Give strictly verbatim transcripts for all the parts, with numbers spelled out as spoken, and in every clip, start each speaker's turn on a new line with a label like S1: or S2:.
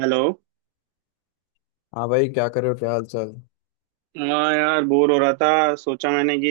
S1: Hello.
S2: हाँ भाई, क्या कर रहे हो? क्या हाल चाल?
S1: हाँ यार, बोर हो रहा था। सोचा मैंने कि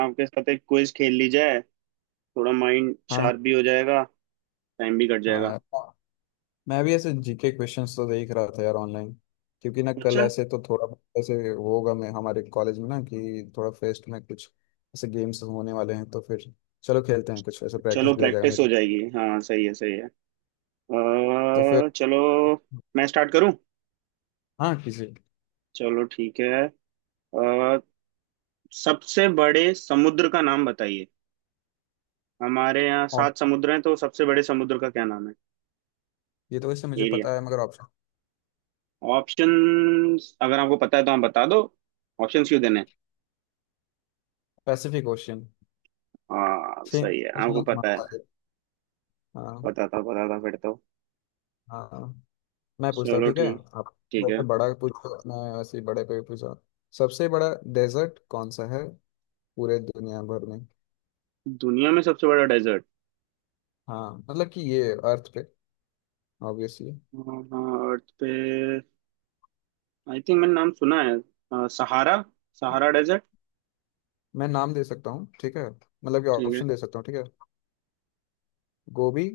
S1: आपके साथ एक क्विज खेल ली जाए। थोड़ा माइंड
S2: हाँ,
S1: शार्प भी हो जाएगा। टाइम भी कट
S2: हाँ
S1: जाएगा।
S2: यार हाँ। मैं भी ऐसे जीके क्वेश्चंस तो देख रहा था यार ऑनलाइन, क्योंकि ना कल
S1: अच्छा।
S2: ऐसे तो थोड़ा बहुत ऐसे होगा मैं हमारे कॉलेज में ना कि थोड़ा फेस्ट में कुछ ऐसे गेम्स होने वाले हैं। तो फिर चलो खेलते हैं, कुछ ऐसे
S1: चलो
S2: प्रैक्टिस भी हो जाएगा
S1: प्रैक्टिस हो
S2: मेरा।
S1: जाएगी। हाँ सही है, सही है
S2: तो
S1: अ,
S2: फिर
S1: चलो मैं स्टार्ट करूं।
S2: हाँ, किसी
S1: चलो ठीक है। अ, सबसे बड़े समुद्र का नाम बताइए। हमारे यहाँ
S2: और,
S1: सात समुद्र हैं, तो सबसे बड़े समुद्र का क्या नाम है?
S2: ये तो वैसे मुझे
S1: एरिया।
S2: पता है मगर ऑप्शन।
S1: ऑप्शंस अगर आपको पता है तो आप बता दो। ऑप्शंस क्यों देने हैं?
S2: Pacific ocean.
S1: हाँ
S2: ठीक।
S1: सही है, आपको
S2: सुनो, तुम्हारे
S1: पता है।
S2: पास है। हाँ।
S1: पता था, पता था फिर तो।
S2: हाँ, मैं पूछता हूँ
S1: चलो
S2: ठीक है
S1: ठीक।
S2: आप।
S1: ठीक
S2: बहुत
S1: है।
S2: बड़ा पूछो, मैं वैसे ही बड़े पे पूछा। सबसे बड़ा डेजर्ट कौन सा है पूरे दुनिया भर में?
S1: दुनिया में सबसे बड़ा डेजर्ट।
S2: हाँ, मतलब कि ये अर्थ पे, ऑब्वियसली।
S1: हाँ, अर्थ पे। आई थिंक मैंने नाम सुना है। अ, सहारा। Sahara desert.
S2: मैं नाम दे सकता हूँ, ठीक है, मतलब कि
S1: ठीक है।
S2: ऑप्शन दे सकता हूँ, ठीक है। गोभी।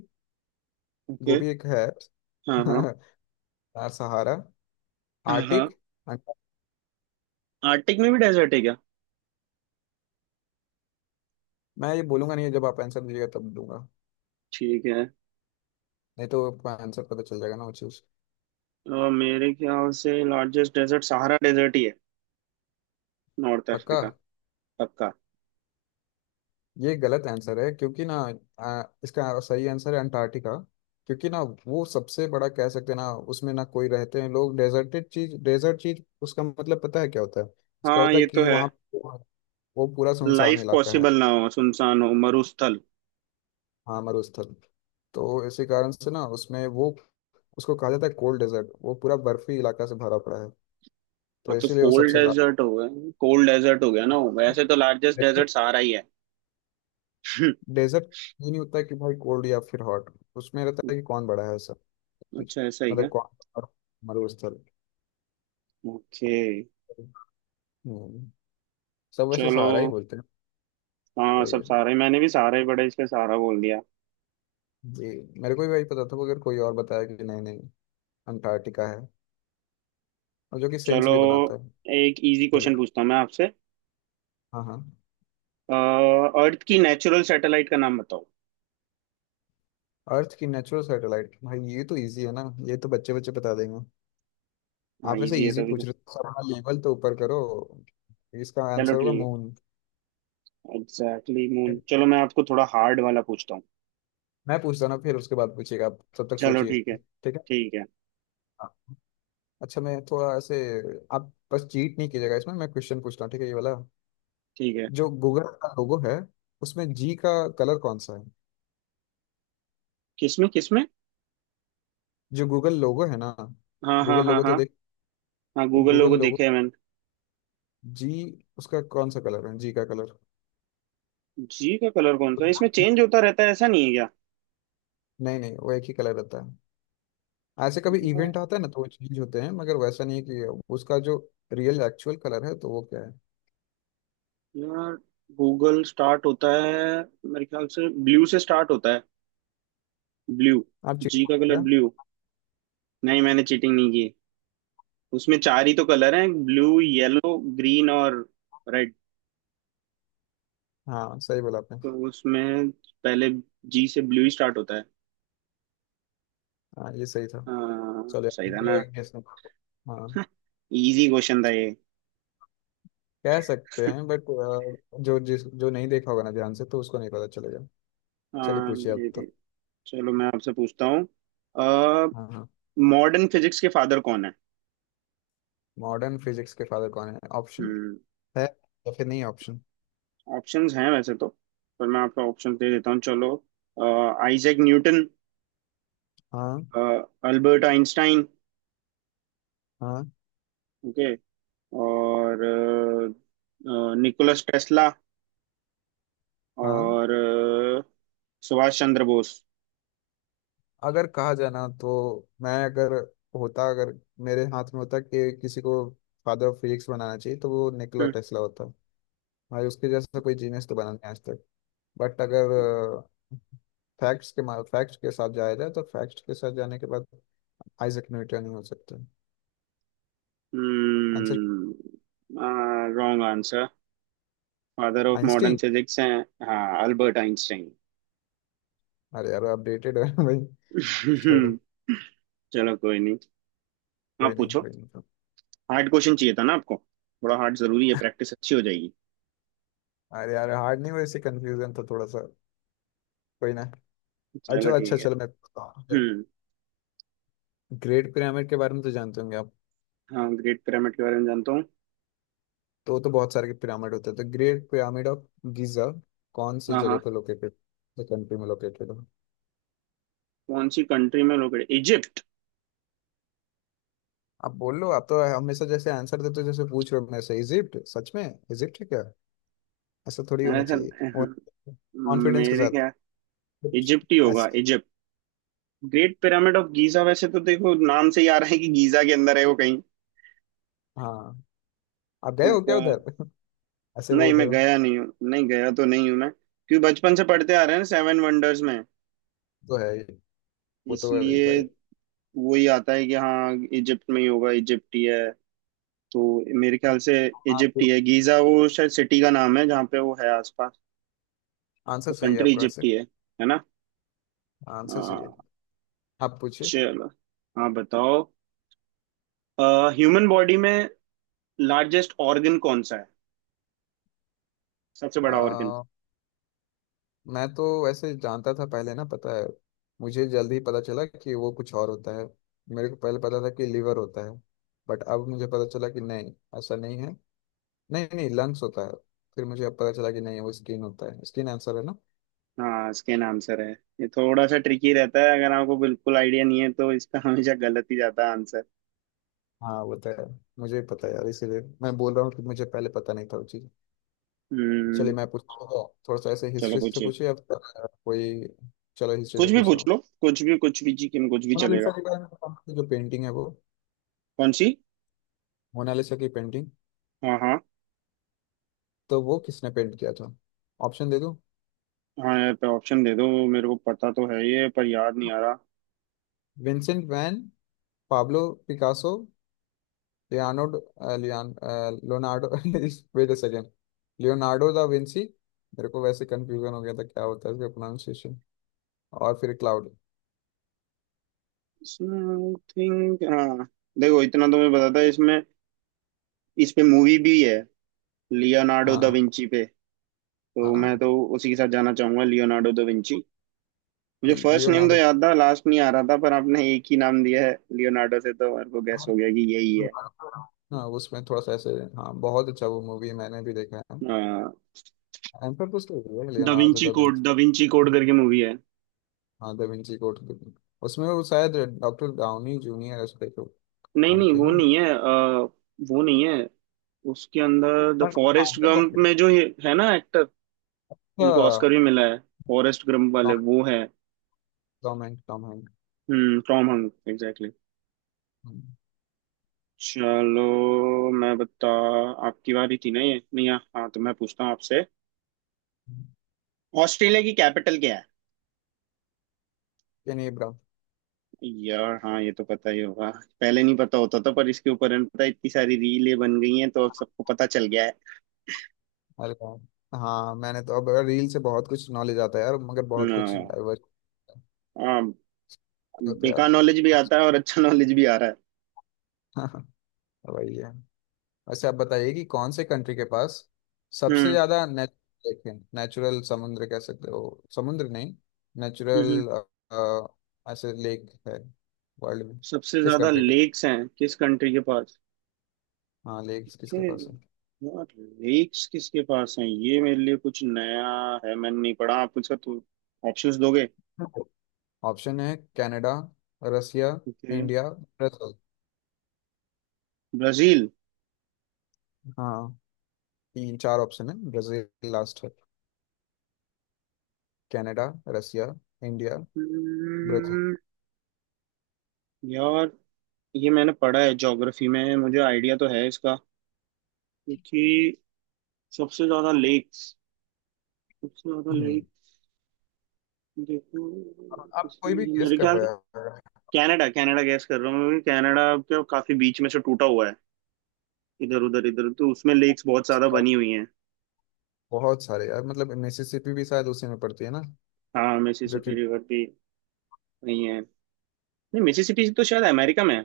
S1: ओके।
S2: गोभी एक है।
S1: हाँ हाँ
S2: यार, सहारा,
S1: हाँ हाँ।
S2: आर्टिक, अंटा-,
S1: आर्टिक में भी डेजर्ट है क्या?
S2: मैं ये बोलूंगा नहीं, जब आप आंसर दीजिएगा तब दूंगा।
S1: ठीक है।
S2: नहीं तो आपको आंसर पता चल जाएगा ना वो चीज।
S1: अ, मेरे ख्याल से लार्जेस्ट डेजर्ट सहारा डेजर्ट ही है। नॉर्थ
S2: पक्का।
S1: अफ्रीका। पक्का।
S2: ये गलत आंसर है, क्योंकि ना, आ, इसका सही आंसर है अंटार्कटिका। क्योंकि ना, वो सबसे बड़ा कह सकते हैं ना, उसमें ना कोई रहते हैं लोग। डेजर्टेड चीज, डेजर्ट चीज, उसका मतलब पता है क्या होता है? उसका
S1: हाँ
S2: होता है
S1: ये तो
S2: कि
S1: है।
S2: वहाँ वो पूरा सुनसान
S1: लाइफ
S2: इलाका है।
S1: पॉसिबल ना हो, सुनसान हो, मरुस्थल।
S2: हाँ, मरुस्थल। तो इसी कारण से ना उसमें वो, उसको कहा जाता है कोल्ड डेजर्ट। वो पूरा बर्फी इलाका से भरा पड़ा है। तो
S1: हाँ तो
S2: इसीलिए वो
S1: कोल्ड
S2: सबसे ला,
S1: डेजर्ट हो गया। कोल्ड डेजर्ट हो गया ना वो। वैसे तो लार्जेस्ट डेजर्ट सहारा ही है।
S2: डेजर्ट ये नहीं होता कि भाई कोल्ड या फिर हॉट। उसमें रहता है कि कौन बड़ा है सब चीज,
S1: अच्छा ऐसा ही क्या।
S2: मतलब कौन और मरुस्थल।
S1: ओके।
S2: हम्म, सब वैसे
S1: चलो।
S2: सहारा ही बोलते हैं।
S1: हाँ
S2: वही
S1: सब
S2: है
S1: सारे, मैंने भी सारे बड़े, इसलिए सारा बोल दिया।
S2: जी, मेरे को भी वही पता था, मगर कोई और बताया कि नहीं नहीं, अंटार्कटिका है। और जो कि सेंस
S1: चलो
S2: भी बनाता है।
S1: एक इजी
S2: चलिए।
S1: क्वेश्चन पूछता हूँ मैं आपसे।
S2: हाँ हाँ।
S1: अर्थ की नेचुरल सैटेलाइट का नाम बताओ।
S2: अर्थ की नेचुरल सैटेलाइट, भाई ये तो इजी है ना। ये तो बच्चे बच्चे बता देंगे।
S1: हाँ
S2: आप ऐसे
S1: इजी है
S2: इजी
S1: तभी तो।
S2: पूछ रहे हो सर, अपना लेवल तो ऊपर करो। इसका
S1: चलो
S2: आंसर होगा
S1: ठीक
S2: मून।
S1: है, एग्जैक्टली मून। चलो मैं आपको थोड़ा हार्ड वाला पूछता हूँ।
S2: मैं पूछता हूँ ना, फिर उसके बाद पूछिएगा आप, तब तक
S1: चलो
S2: सोचिए
S1: ठीक है।
S2: ठीक है।
S1: ठीक है।
S2: हाँ। अच्छा, मैं थोड़ा ऐसे, आप बस चीट नहीं कीजिएगा इसमें, मैं क्वेश्चन पूछता हूँ ठीक है ये वाला।
S1: ठीक है।
S2: जो गूगल का लोगो है, उसमें जी का कलर कौन सा है?
S1: किसमें किसमें?
S2: जो गूगल लोगो है ना,
S1: हाँ हाँ
S2: गूगल
S1: हाँ
S2: लोगो तो
S1: हाँ।
S2: देख,
S1: हाँ गूगल
S2: गूगल
S1: लोगो
S2: लोगो,
S1: देखे हैं मैंने।
S2: जी, उसका कौन सा कलर है, जी का कलर।
S1: जी का कलर कौन सा है? इसमें चेंज होता रहता है, ऐसा नहीं है
S2: नहीं नहीं, वो एक ही कलर रहता है। ऐसे कभी
S1: क्या?
S2: इवेंट आता है ना तो वो चेंज होते हैं, मगर वैसा नहीं कि। उसका जो रियल एक्चुअल कलर है तो वो क्या है?
S1: यार गूगल स्टार्ट होता है, मेरे ख्याल से ब्लू से स्टार्ट होता है। ब्लू।
S2: आप
S1: जी
S2: चीटिंग
S1: का कलर
S2: क्या।
S1: ब्लू। नहीं, मैंने चीटिंग नहीं की। उसमें चार ही तो कलर हैं, ब्लू, येलो, ग्रीन और रेड।
S2: हाँ, सही बोला आपने।
S1: तो उसमें पहले जी से ब्लू ही स्टार्ट होता है।
S2: हाँ, ये सही था।
S1: हाँ,
S2: चलो।
S1: सही था ना।
S2: गेस। हाँ।
S1: इजी क्वेश्चन था ये।
S2: कह सकते हैं बट, जो जिस जो नहीं देखा होगा ना ध्यान से, तो उसको नहीं पता चलेगा। चलिए
S1: हाँ
S2: पूछिए आप
S1: ये भी।
S2: तो।
S1: चलो मैं आपसे पूछता हूँ।
S2: हाँ हाँ।
S1: मॉडर्न फिजिक्स के फादर कौन है?
S2: मॉडर्न फिजिक्स के फादर कौन है? Option
S1: hmm.
S2: है, या फिर नहीं ऑप्शन?
S1: ऑप्शंस हैं वैसे तो, पर मैं आपको ऑप्शन दे देता हूँ, चलो। Isaac Newton.
S2: हाँ।
S1: Albert Einstein.
S2: हाँ।
S1: ओके। और निकोलस टेस्ला।
S2: हाँ।
S1: और अ, सुभाष चंद्र बोस।
S2: अगर कहा जाए ना तो, मैं अगर होता, अगर मेरे हाथ में होता कि किसी को फादर ऑफ फिजिक्स बनाना चाहिए तो वो निकोला टेस्ला होता। भाई उसके जैसा कोई जीनियस तो बना नहीं आज तक। बट अगर फैक्ट्स के, फैक्ट्स के साथ जाया जाए तो फैक्ट्स के साथ जाने के बाद आइजक न्यूटन ही हो सकते हैं answer.
S1: Hmm. Wrong answer. Father of modern
S2: Einstein?
S1: Physics हैं हाँ अल्बर्ट आइंस्टाइन।
S2: अरे यार, अपडेटेड है भाई। छोड़ो।
S1: चलो कोई नहीं। हाँ
S2: कोई नहीं
S1: पूछो।
S2: कोई नहीं
S1: हार्ड क्वेश्चन चाहिए था ना आपको। थोड़ा हार्ड जरूरी है, प्रैक्टिस अच्छी हो जाएगी।
S2: अरे यार, हार्ड नहीं, वैसे कंफ्यूजन था थोड़ा सा। कोई ना।
S1: चलो
S2: अच्छा अच्छा,
S1: ठीक है।
S2: चलो मैं।
S1: हम्म।
S2: ग्रेट पिरामिड के बारे में तो जानते होंगे आप।
S1: हाँ ग्रेट पिरामिड के बारे में जानता हूँ।
S2: तो तो बहुत सारे पिरामिड होते हैं, तो ग्रेट पिरामिड ऑफ गीजा कौन सी
S1: हाँ
S2: जगह
S1: हाँ।
S2: पे लोकेटेड, कंट्री में लोकेटेड हो?
S1: कौन सी कंट्री में लोकेटेड? इजिप्ट।
S2: आप बोल लो, आप तो हमेशा जैसे आंसर देते हो जैसे पूछ रहे हो। मैं से इजिप्ट, सच में इजिप्ट है क्या? ऐसा थोड़ी होना
S1: सर
S2: चाहिए, कॉन्फिडेंस के
S1: मेरे
S2: साथ
S1: क्या।
S2: कुछ
S1: इजिप्ट ही होगा,
S2: ऐसा।
S1: Egypt. Great pyramid of Giza, वैसे तो देखो नाम से ही आ रहा है कि गीजा के अंदर है वो कहीं।
S2: हाँ। आप गए
S1: तो
S2: हो क्या
S1: पर
S2: उधर ऐसे
S1: नहीं
S2: बोल रहे
S1: मैं
S2: हो।
S1: गया नहीं हूँ, नहीं गया तो नहीं हूँ मैं, क्योंकि बचपन से पढ़ते आ रहे हैं सेवन वंडर्स में।
S2: तो है ही, वो तो है ही
S1: इसलिए
S2: भाई।
S1: वही आता है कि हाँ इजिप्ट में ही होगा, इजिप्ट ही है। तो मेरे ख्याल से
S2: हाँ
S1: इजिप्ट ही
S2: तो,
S1: है। गीजा वो शायद सिटी का नाम है जहाँ पे वो है आसपास।
S2: आंसर
S1: तो
S2: सही है
S1: कंट्री
S2: आपका
S1: इजिप्ट
S2: वैसे।
S1: ही है है ना।
S2: आंसर सही है।
S1: हाँ।
S2: आप पूछिए।
S1: चलो। हाँ बताओ। ह्यूमन बॉडी में लार्जेस्ट ऑर्गन कौन सा है? सबसे बड़ा ऑर्गन।
S2: मैं तो वैसे जानता था पहले ना, पता है, मुझे जल्दी पता चला कि वो कुछ और होता है। मेरे को पहले पता था कि लिवर होता है। बट अब मुझे पता चला कि नहीं, ऐसा नहीं है। नहीं नहीं, लंग्स होता है। फिर मुझे अब पता चला कि नहीं, वो स्किन होता है। स्किन आंसर है ना।
S1: हाँ स्किन आंसर है। ये थोड़ा सा ट्रिकी रहता है, अगर आपको बिल्कुल आइडिया नहीं है तो इसका हमेशा गलत ही जाता है आंसर।
S2: हाँ, वो तो है। मुझे भी पता है यार, इसीलिए मैं बोल रहा हूँ कि मुझे पहले पता नहीं था वो चीज़। चलिए,
S1: हम्म।
S2: मैं पूछता हूँ थोड़ा सा ऐसे।
S1: चलो
S2: हिस्ट्री से
S1: पूछिए।
S2: पूछिए अब कोई। चलो, हिस्ट्री से
S1: कुछ भी
S2: पूछता
S1: पूछ
S2: हूँ।
S1: लो, कुछ भी, कुछ भी जी, कुछ भी चलेगा।
S2: मोनालिसा के बारे में बताओ, जो पेंटिंग है वो।
S1: कौन सी?
S2: मोनालिसा की पेंटिंग,
S1: हाँ हाँ।
S2: तो वो किसने पेंट किया था? ऑप्शन दे दूं?
S1: हाँ यार पे ऑप्शन दे दो, मेरे को पता तो है ये पर याद नहीं आ रहा।
S2: विंसेंट वैन, पाब्लो पिकासो, लियानो, लियान, Leonardo, wait a second, Leonardo da Vinci. मेरे को वैसे कंफ्यूजन हो गया था क्या होता है इसका प्रोनाउंसिएशन। और फिर क्लाउड।
S1: समथिंग हाँ। देखो इतना तो मैं बताता इसमें। इस पे मूवी भी है लियोनार्डो दा
S2: हाँ।
S1: विंची पे। तो
S2: हाँ,
S1: मैं तो उसी के साथ जाना चाहूंगा, लियोनार्डो दा विंची। मुझे फर्स्ट नेम तो
S2: लियोनार्डो।
S1: याद था, लास्ट नहीं आ रहा था, पर आपने एक ही नाम दिया है लियोनार्डो, से तो मेरे को गैस
S2: हाँ,
S1: हो गया कि यही है।
S2: उसमें थोड़ा सा ऐसे। हाँ, बहुत अच्छा वो मूवी है, मैंने भी देखा है। आंसर तो सही है,
S1: da
S2: Leonardo
S1: Vinci
S2: da
S1: code,
S2: Vinci.
S1: Da Vinci code करके मूवी है।
S2: हाँ, दा विंची कोड। उसमें वो शायद डॉक्टर डाउनी जूनियर ऐसे करके
S1: नहीं
S2: नाम
S1: नहीं
S2: किए
S1: वो
S2: ना।
S1: नहीं है। अ, वो नहीं है। उसके अंदर the
S2: Bueno, vamos
S1: Forrest Gump में जो ये है ना एक्टर, उनको ऑस्कर
S2: a-,
S1: भी मिला है, फॉरेस्ट गंप वाले
S2: टॉम,
S1: वो है।
S2: Tom Hank Tom Hank
S1: hmm Tom Hank exactly. चलो मैं बता, आपकी बारी थी ना ये नहीं। हाँ हाँ, तो मैं पूछता हूँ आपसे। ऑस्ट्रेलिया की कैपिटल क्या है?
S2: केन इब्राहिम।
S1: यार हाँ ये तो पता ही होगा। पहले नहीं पता होता था पर इसके ऊपर है ना, पता है, इतनी सारी रीलें बन गई हैं तो अब सबको पता चल गया है।
S2: अरे यार। हाँ, मैंने तो अब रील से बहुत कुछ नॉलेज आता है यार, मगर बहुत कुछ
S1: न,
S2: डाइवर्स
S1: आ,
S2: होता है यार।
S1: बेकार नॉलेज भी आता है और अच्छा नॉलेज भी आ रहा है।
S2: हाँ, वही है। वैसे आप बताइए कि कौन से कंट्री के पास सबसे
S1: हम्म
S2: ज्यादा नेचुरल लेक है, नेचुरल समुद्र कह सकते हो, समुद्र नहीं,
S1: हम्म
S2: नेचुरल
S1: हम्म।
S2: ऐसे लेक है वर्ल्ड में?
S1: सबसे
S2: किस
S1: ज्यादा
S2: कंट्री के,
S1: लेक्स हैं किस कंट्री के पास?
S2: हाँ, लेक्स किसके
S1: ये-
S2: पास
S1: यार लेक्स किसके पास हैं, ये मेरे लिए कुछ नया है, मैंने नहीं पढ़ा। आप कुछ तो ऑप्शंस दोगे।
S2: है? ऑप्शन है, Canada, Russia,
S1: okay.
S2: India, Brazil.
S1: Brazil.
S2: हाँ, तीन चार ऑप्शन है, ब्राजील लास्ट है। Canada, Russia, India, Brazil.
S1: Hmm, यार ये मैंने पढ़ा है ज्योग्राफी में, मुझे आइडिया तो है इसका। क्योंकि सबसे ज्यादा लेक्स, सबसे ज्यादा
S2: हम्म।
S1: लेक,
S2: आप
S1: देखो
S2: आप कोई
S1: इसमें
S2: भी
S1: ये
S2: गेस
S1: मेरे
S2: कर
S1: ख्याल से
S2: रहे
S1: कनाडा। कनाडा गैस कर रहा हूँ क्योंकि कनाडा के काफी बीच में से टूटा हुआ है, इधर उधर इधर, तो उसमें लेक्स बहुत ज्यादा
S2: हैं।
S1: बनी हुई हैं।
S2: बहुत सारे यार, मतलब मिसिसिपी भी शायद उसी में पड़ती है ना,
S1: हाँ
S2: जो कि।
S1: मिसिसिपी रिवर भी वही है। नहीं मिसिसिपी तो शायद अमेरिका में है।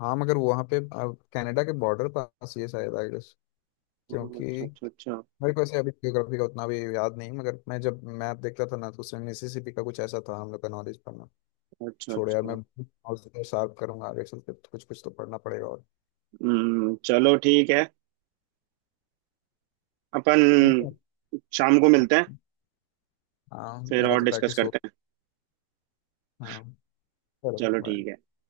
S2: हाँ, मगर वहाँ पे अब कनाडा के बॉर्डर पास ये शायद आई गेस।
S1: ओह,
S2: क्योंकि
S1: अच्छा अच्छा अच्छा।
S2: मेरे को ऐसे अभी ज्योग्राफी का उतना भी याद नहीं, मगर मैं जब मैप देखता था ना तो उसमें मिसिसिपी का कुछ ऐसा था हम लोग का नॉलेज।
S1: अच्छा
S2: छोड़ यार,
S1: अच्छा।
S2: मैं नॉलेज को शार्प करूंगा आगे चल के, तो कुछ कुछ तो पढ़ना पड़ेगा और।
S1: हम्म चलो ठीक है। अपन
S2: ठीक है।
S1: शाम को
S2: हाँ,
S1: मिलते हैं,
S2: हाँ
S1: फिर
S2: मेरा
S1: और
S2: तो
S1: डिस्कस
S2: प्रैक्टिस हो।
S1: करते हैं।
S2: हाँ, चलो
S1: चलो ठीक है।
S2: bye।
S1: बाय।